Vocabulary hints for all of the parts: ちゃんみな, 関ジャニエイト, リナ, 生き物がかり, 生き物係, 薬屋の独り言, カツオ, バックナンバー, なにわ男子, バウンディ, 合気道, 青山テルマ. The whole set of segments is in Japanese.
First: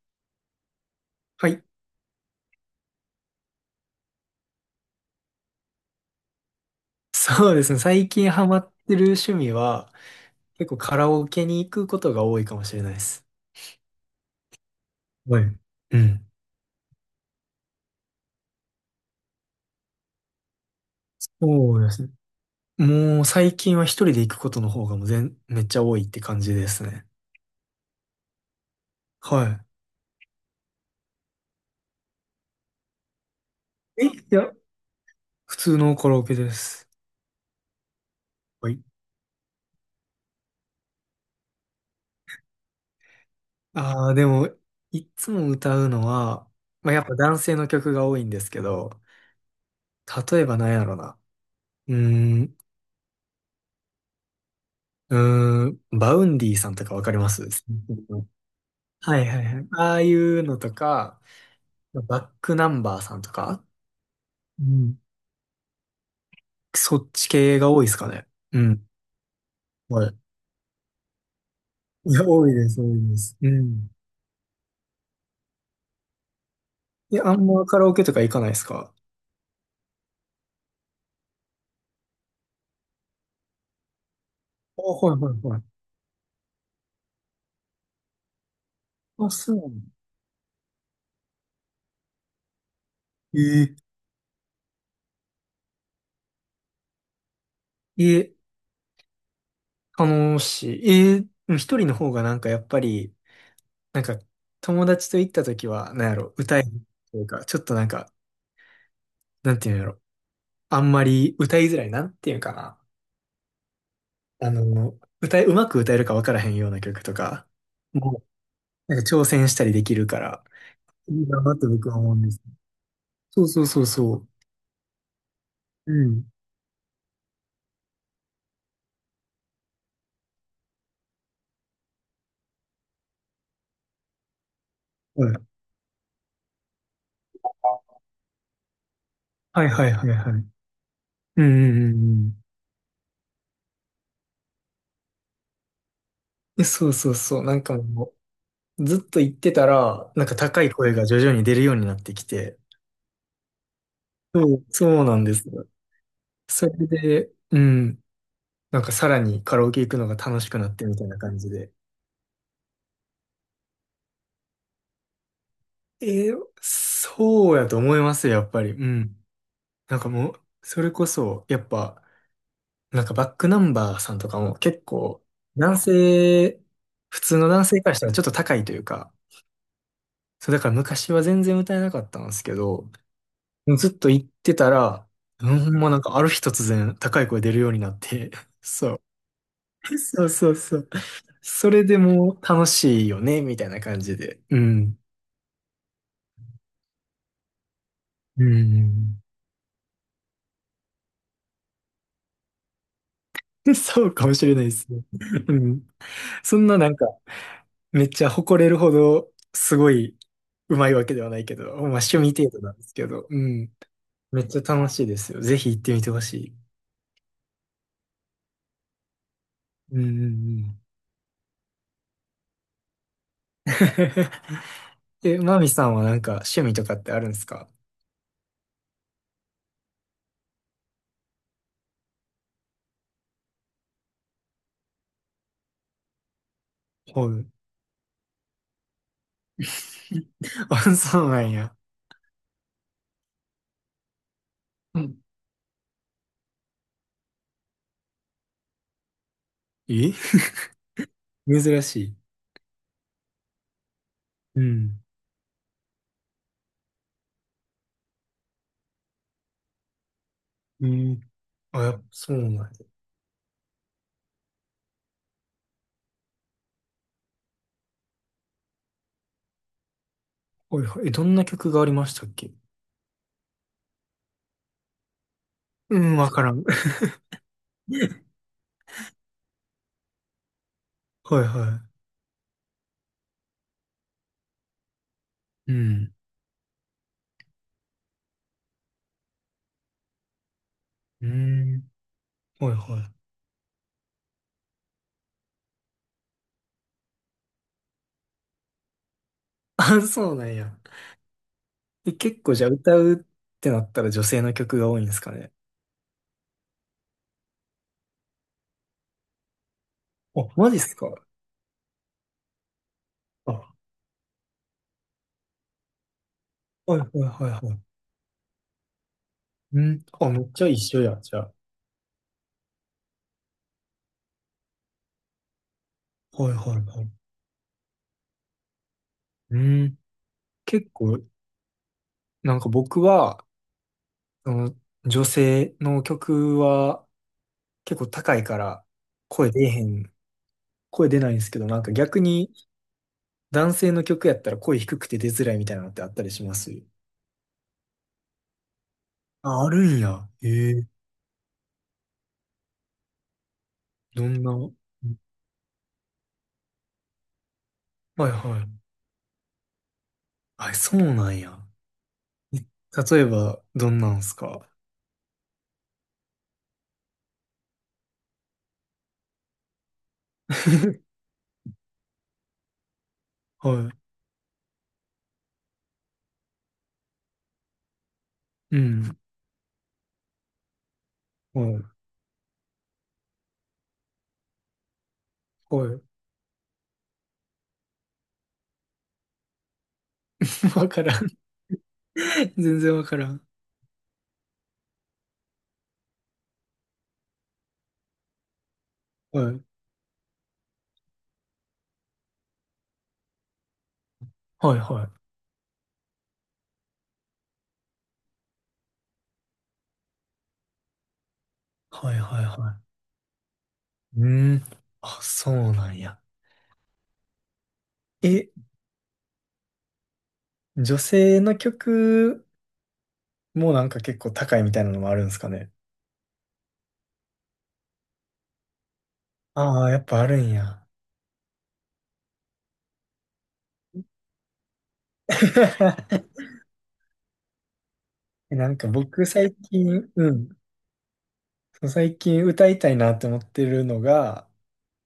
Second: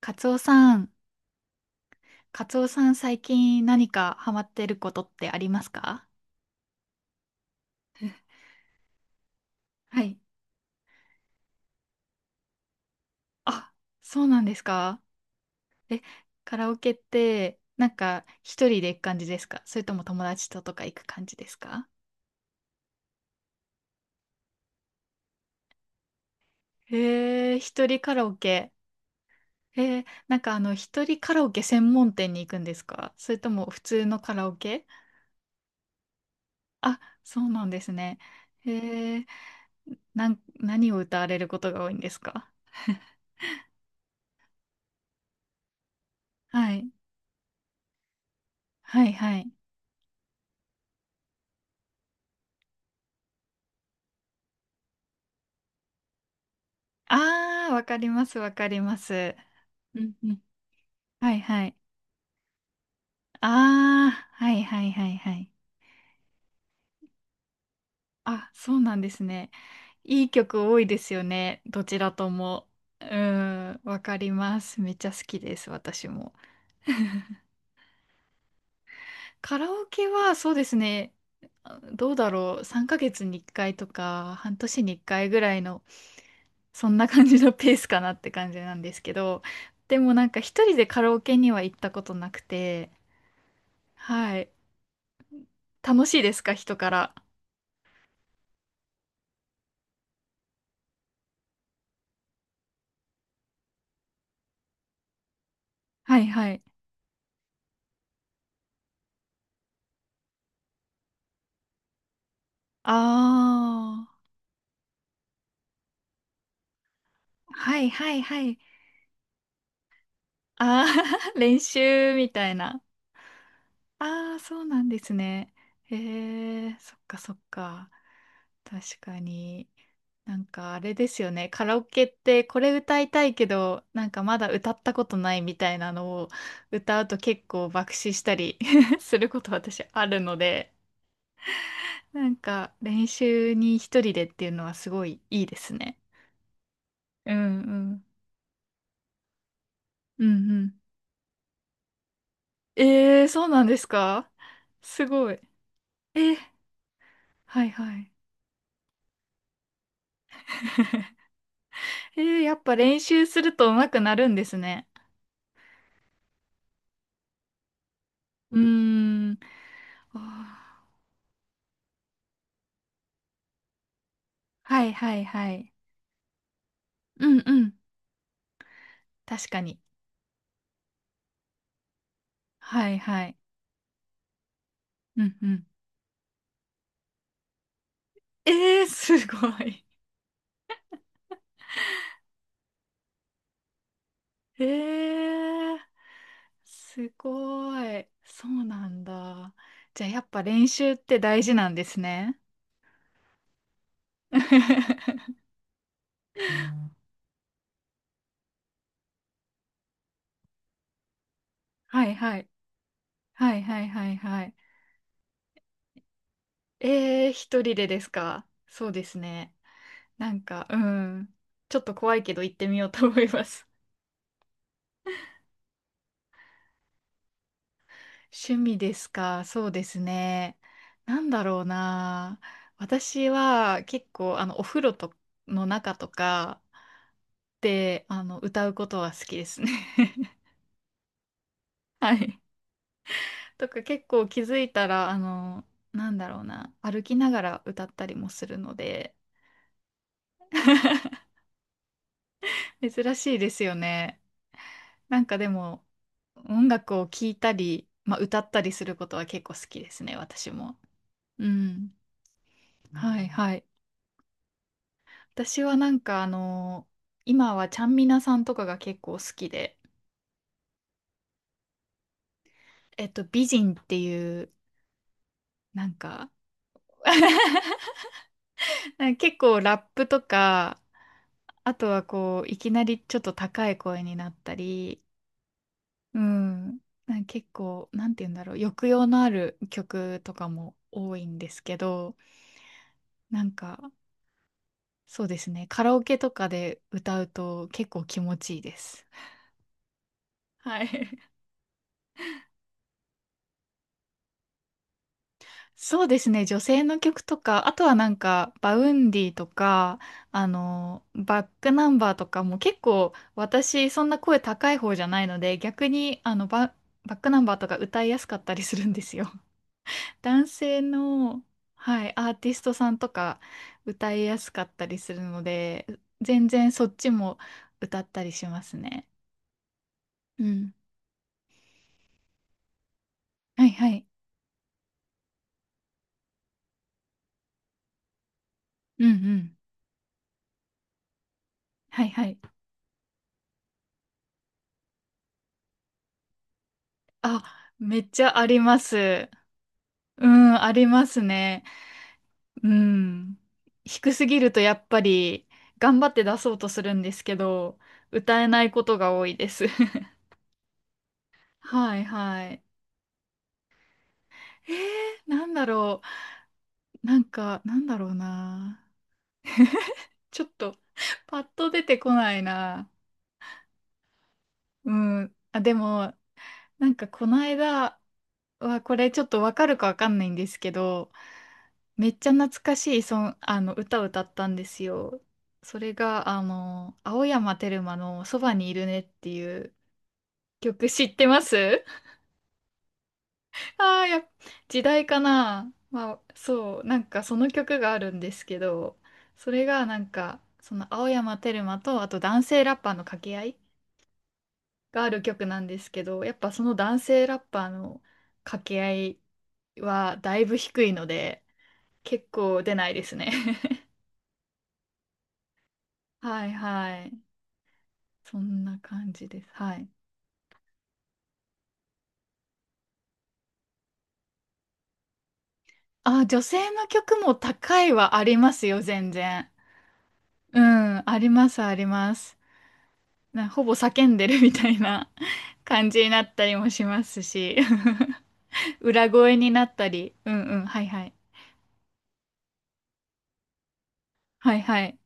カツオさん、はい。カツオさん、最近何かハマってることってありますか？そうですね。最近ハマってる趣味は、はい。結構カラオケに行くことが多いかもしれないです。あ、そうなんですか？はい。うん。カラオケって、なんか一人で行く感じですか？それとも友達ととか行く感じですそうか？ですね。もう最近は一人で行くことの方がもうめっちゃ多いって感じですね。へえ、一人カラオケ。はへえ、なんか一人カラオケ専門店に行くんですか？それとも普通い。え、いのカラや、オケ？普通のカラオケです。あ、そうなんですね。はい。へえ、何を歌われることが多いんですか？ああ、でも、いつも歌うのは、はい。まあ、やっぱ男性の曲が多いんですけど、はいはい。例えば何やろな。うーん、バウンディさんとかわかります？ ああ、わかり ます、わかりまはいす。はいはい。あうあいんううん。のとか、はいはい。バックナンバーさんとあか、あ、はいうはいん。はいはい。そっち系が多いですかね。あ、うそうん。なんですね。はい。いい曲多いですよね。どちらいや、と多いも。です、多ういです。うーん、ん。わかります。めっちゃ好きです、私も。いや、あん まカラオケとか行かないですか？カラオケはそうですね。どうだろう。3ヶ月に1回とか、半年あ、に1はい回はぐいらはいい。の、そんな感じのペースかなって感じなんですけあ、ど、そうなの。でもなんか一人でカラオケには行ったことなくて、ええはい。楽しいですか、人から。ええ、楽しい。ええ、でも一人の方がなんかやっぱり、なんか友達と行った時は、なんやはいろ、は歌い。えるというか、ちょっとなんか、なんていうんやろ、あんまり歌いづらい、なんていうんかな。あうまく歌えるか分からへんような曲とか、あ、はいはいもはい。う、なんか挑戦したりできるから、ああ、いい なっ練て僕は思習うんみです。たいな。そうそうそうそう。ああ、そうなんですね。うん。へえ、そっかそっか。確かに。なんかあれですよね。カラオケってこれ歌いたいけど、なんかまだ歌ったことないみたいなのを歌うと結構爆死したり することはい、私はいあはいはいるのはい。で、うんうんうんなうんん。か練習に一人でっていうのはすごいいいですね。そうそううそう。なんんかうん。もう、ずっと言ってたら、うなんかんう高いん。声が徐々に出るようになってきて、えー、そうなんですか？そうすなんごでい。すよ。えー、それで、うはいはん。い。なんかさらにカラオケ行くのが楽しくなってみたいな感じで。えー、やっぱ練習すると上手くなるんですね。えーそうやと思いますよ、やっうぱり。うん。ーん。なんかもう、そあれこそ、やっぱ、なんかバックナンバーさんとかもー結はいは構、いはい。男性、普う通んのう男ん。性からしたらちょっと高いというか、確かに。そうだから昔は全然歌えなかったんですけはど、いはい。ずっと行ってたら、うんううん、ん。ほんまなんかある日突然高い声出るようになって、えー、そすごい。う、そうそうそう。それでもう楽しいよね、みたいな感じで。うえん。ー、すごい。うそうなんん。だ。じゃあやっぱ練習って大事なんですね。そうかも しれないですね。はうん。そんななんか、めっちゃ誇れるほど、すごい、うまいわけではないけど、まあいはい。趣味は程度なんですけど、ういん。はいはいめはっい。ちゃ楽しいですよ。ぜひ行ってみてほしい。えー、一人でですか？そうですね。うんうんうなんか、うん。ん。ちょっと怖いけど行ってみようと思います。マミさんはなんか趣味とかってあるんですか？ 趣味ですか？そうですね。なんだろうな。私は結構、お風呂との中とかはい。で、歌うことは好きですね。あ、そうなんや。はい。とか結構気づいたうら、ん。なんだろうな。歩きながら歌ったりもするので。え 珍しい。珍しいですよね。うん。なんかでも、音楽を聴いたり、まあ、歌ったりすることは結構好きですね、私も。うん。うあ、やん。っぱそうなんや。はいはい。私はなんか今はちゃんみなさんとかが結構好きで、はいはい。どんな曲がありましたっけ？えっと、美人っていう、なんうん、か、わからん。は なんか結構ラップとか、いあとははこう、いきなりちょっと高い声になったり、い。うん。うん。なんか結構、なんて言うんだろう、抑揚のある曲とかも多いうんですけん。ど、はいはい。なんか、そうですね、カラオケとかで歌うと結構気持ちいいです。あ、そうなんや。はい。結構じゃあ歌うってなったら女性の曲が多いんですかね。そうですね、女性の曲とか、あとはなんか、バウンディとか、あ、マジっすか？バックナンバーとかも結構、あ、は私、そんな声高い方じゃないので、逆に、いはいバックナンはいバーとはかい。歌いやすかったりするんですよ。うん。あ、め男っちゃ一性緒や、じゃの、あ。はい、アーティストさんとか歌いやすかったりするので、全はい然はそいっはちい。も歌ったりしますね。うん。うん。結構、なんか僕は、はいはい。その、女性の曲は結構高いからうんう声ん。出えへん、声出ないんですけど、なんかはい逆はい。に男性の曲やったら声低くて出づらいみたいなのってあったりします？あ、めっちゃあります。あ、あるんうや。ん、あえりえ、ますね。うん。低どすぎんな。るとはやっぱり頑張って出そうとするんですけど、い歌えはないい。ことが多いです。あ、そうなんや。はいはえい。例えば、どんなんすか？ えー、なんだろう。なんか、なんだろうな。ちょっと、パッと出てこないな。はうん。あ、でも、なんかこの間い。うは、これん。ちょっとわかるかわかんないんですけど、はい。めっちゃ懐かしい歌を歌ったんですよ。そはれい。が、青山テルマのそばにいるねっていう 曲わか知っらてん。ます？ 全然わからん。ああ、時代かな。まあ、そう、なんかその曲があるんですけど、はそい。れがなんか、その青山テルマと、あと男性ラッパーの掛け合いはい、がはあい。る曲なんですけど、やっぱその男性ラッパーの掛け合いはだいぶ低いので、はい、結はい、構出はないですね。い。うん。あ、そうなんや。はいはい。そえ、んな感じです。はい。女性の曲もなんか結構高いみたいなのもあるんですかね。あ、女性の曲も高いはありますよ、全然。ああー、やっぱあるんうや。ん、ありますあります。な、ほぼ叫んでるみたいな 感じになった りもしますし、なん か裏僕声に最なった近、り。ううんん。うん、はいはい。最近歌いたいなって思ってるのが、はいはい。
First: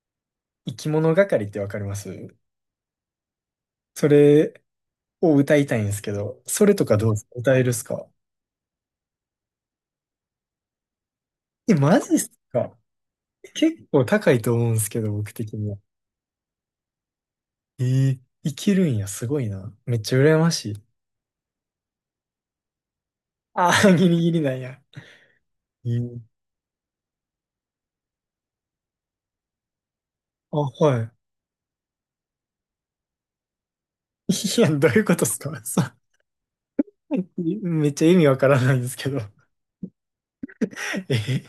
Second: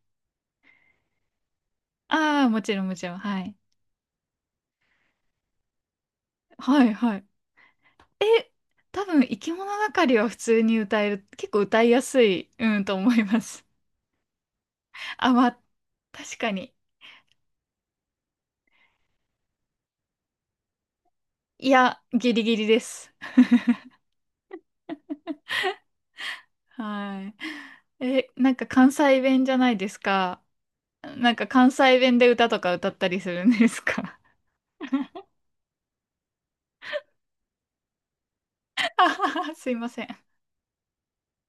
生き物係ってわかります？ああ、もちろんもちろん。はい。それ、を歌いたいんですけど、それはといかどうはですい。か？歌えるっすか？え、多分、生き物がかりは普通に歌える。結構え、歌いマやジっすすい、か？うん、と思います。結構高いと思うんですけど、僕あ、ま的あ、には。確かに。えー、いけるんや、すごいな。めっちゃ羨ましい。いや、ギリギリです。ああ、ギリギリなんや。えー、はい。え、なんか関西弁じゃないですか。あ、はい。なんか関西弁で歌とか歌ったりするんですか？ いや、どういうことっ すか？そう。めっちゃ意味わからないんですあけど。はは すいません。え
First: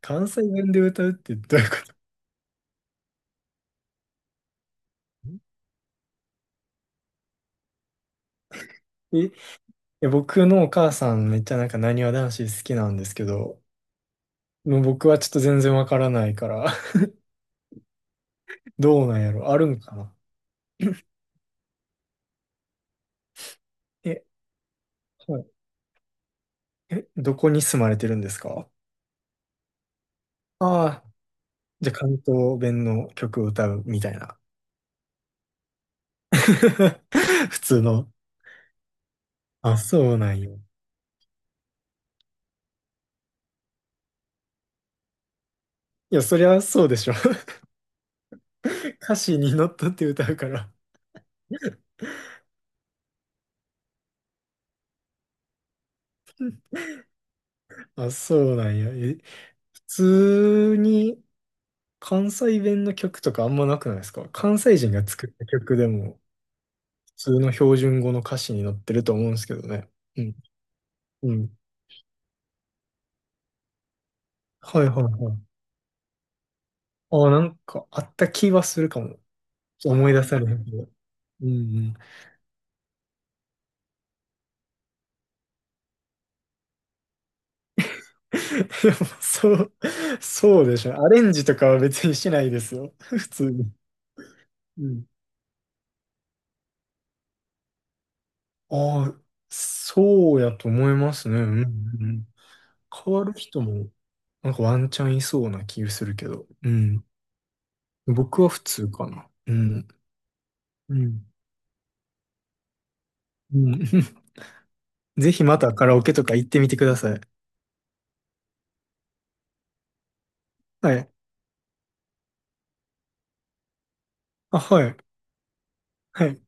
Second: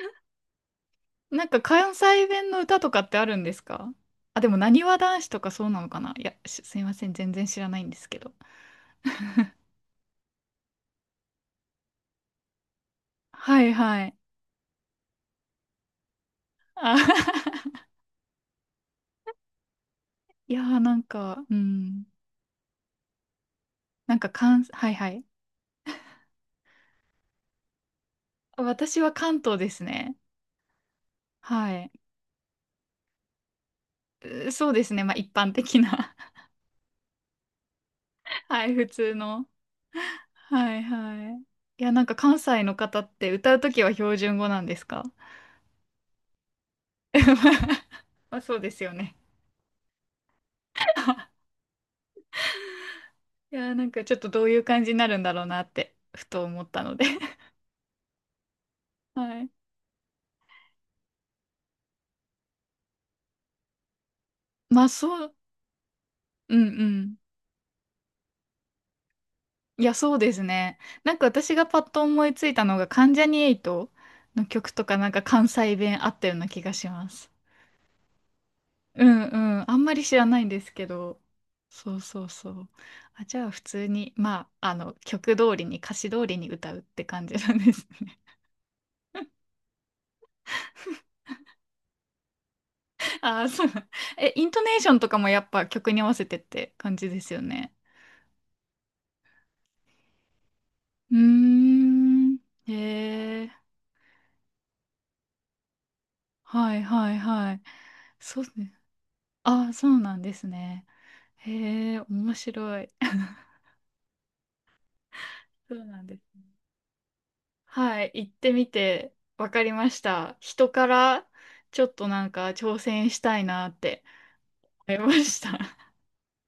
関西弁で歌うってなんどかういうこ関と？西弁の歌とかってあるんですか？あ、でも、なにわ男子とかそうなのかな？いや、しすいません。全然知らないんですけど。いや僕のお母さんめっちゃなんかなにわ男子好きなんですけど、はいはい。もう僕はちょっと全然わからないから、あはは は、どうなんやろあるんかな？ いやーなんか、うん。なんかえ関、はいはい。はい。どこに住まれてるんですか？私は関東ですね。ああー、はじい。ゃあ関東弁の曲を歌うみたいな。そうですね。まあ一般的な 普通の。はい、普通の。あ、そうなんよ。はいはい。いや、なんか関西の方って歌うときは標準語なんですか？ いや、そりゃそうでしょ。まあそうですよね。歌詞に乗っ取って歌うから。いや、なんかちょっとどういう感じになるんだろうなって、ふと思ったので あ、そうなんや。はい。普通に関西弁の曲とかあんまなくないですか？関西まあ人がそ作っう、た曲でもうんうん。普通の標準語の歌詞に乗ってると思うんですけどいね。や、そううでん。すね。なんかう私ん。がパッと思いついたのが、関ジャニエイトの曲とはいかはいなんかはい。関西弁あったような気がします。あ、なんかあった気はするかうも。んうん。あんまり思い知出らさないれんへでんけすけど。ど。うんうん。そうそうそう。あ、じゃあ普通に、まあ、曲通りに、歌詞通りに歌うって感じなんですね。でもそう、そうでしょ。アレンジとかは別にしないですよ。普あ通あ、そう。に。え、イントネーうションん。とかもやっぱ曲に合わせてって感じですよね。ああ、そうやと思いまうーすね。うんうん。ん。変わるへえ。人も、なんかワンチャンいそうな気がするけど。うはいん。はいはい。そ僕うは普ね。通かな。うああ、そん。うなんですね。うん。へえ、面白い。うん。ぜひまそたうカラなオんケですとかね。行ってみてください。はい、行ってみて分かりました、人かはい。ら。ちょっとなんか挑戦したいなってあ、は思い。いました。はい。